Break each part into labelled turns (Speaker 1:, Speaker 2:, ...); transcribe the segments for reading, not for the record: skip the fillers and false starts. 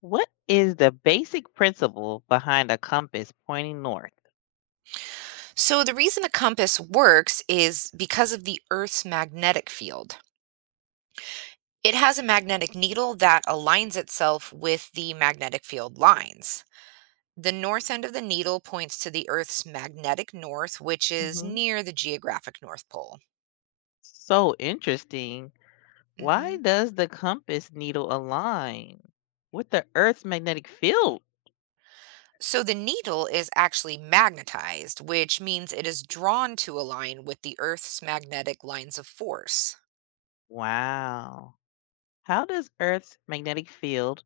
Speaker 1: What is the basic principle behind a compass pointing north?
Speaker 2: So, the reason a compass works is because of the Earth's magnetic field. It has a magnetic needle that aligns itself with the magnetic field lines. The north end of the needle points to the Earth's magnetic north, which is
Speaker 1: Hmm.
Speaker 2: near the geographic North Pole.
Speaker 1: So interesting. Why
Speaker 2: Mhm.
Speaker 1: does the compass needle align with the Earth's magnetic field?
Speaker 2: So, the needle is actually magnetized, which means it is drawn to align with the Earth's magnetic lines of force.
Speaker 1: Wow. How does Earth's magnetic field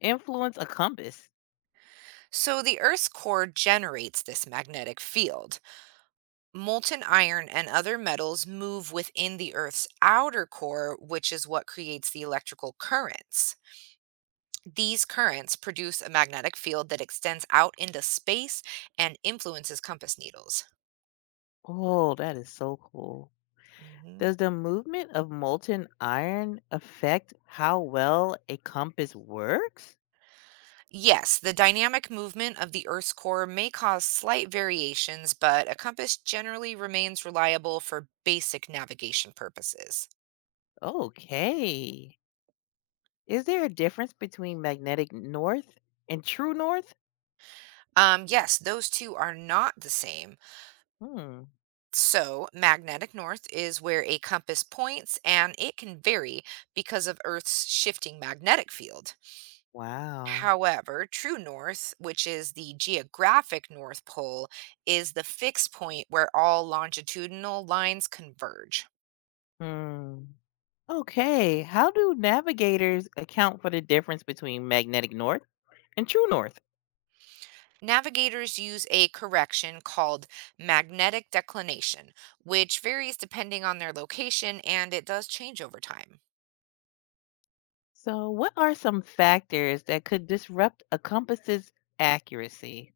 Speaker 1: influence a compass?
Speaker 2: So, the Earth's core generates this magnetic field. Molten iron and other metals move within the Earth's outer core, which is what creates the electrical currents. These currents produce a magnetic field that extends out into space and influences compass needles.
Speaker 1: Oh, that is so cool.
Speaker 2: Mhm.
Speaker 1: Does the movement of molten iron affect how well a compass works?
Speaker 2: Yes, the dynamic movement of the Earth's core may cause slight variations, but a compass generally remains reliable for basic navigation purposes.
Speaker 1: Okay. Is there a difference between magnetic north and true north?
Speaker 2: Yes, those two are not the same.
Speaker 1: Hmm.
Speaker 2: So, magnetic north is where a compass points, and it can vary because of Earth's shifting magnetic field.
Speaker 1: Wow.
Speaker 2: However, true north, which is the geographic North Pole, is the fixed point where all longitudinal lines converge.
Speaker 1: Hmm. Okay. How do navigators account for the difference between magnetic north and true north?
Speaker 2: Navigators use a correction called magnetic declination, which varies depending on their location and it does change over time.
Speaker 1: So, what are some factors that could disrupt a compass's accuracy?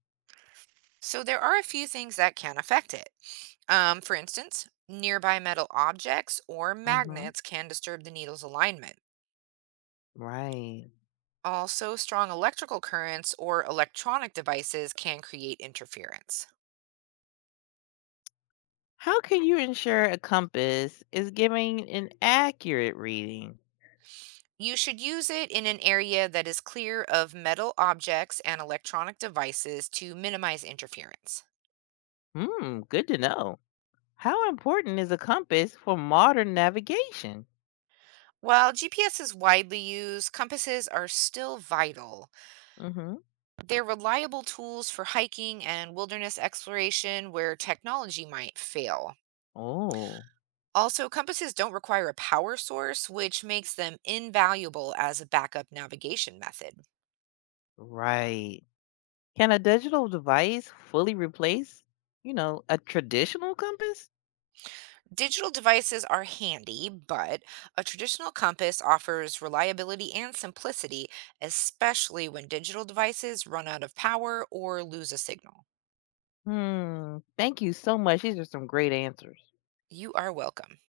Speaker 2: So there are a few things that can affect it. For instance, nearby metal objects or
Speaker 1: Hmm.
Speaker 2: magnets can disturb the needle's alignment.
Speaker 1: Right.
Speaker 2: Also, strong electrical currents or electronic devices can create interference.
Speaker 1: How can you ensure a compass is giving an accurate reading?
Speaker 2: You should use it in an area that is clear of metal objects and electronic devices to minimize interference.
Speaker 1: Hmm, good to know. How important is a compass for modern navigation?
Speaker 2: While GPS is widely used, compasses are still vital.
Speaker 1: Hmm.
Speaker 2: They're reliable tools for hiking and wilderness exploration where technology might fail.
Speaker 1: Oh,
Speaker 2: Also, compasses don't require a power source, which makes them invaluable as a backup navigation method.
Speaker 1: right. Can a digital device fully replace, a traditional compass?
Speaker 2: Digital devices are handy, but a traditional compass offers reliability and simplicity, especially when digital devices run out of power or lose a signal.
Speaker 1: Hmm, thank you so much. These are some great answers.
Speaker 2: You are welcome.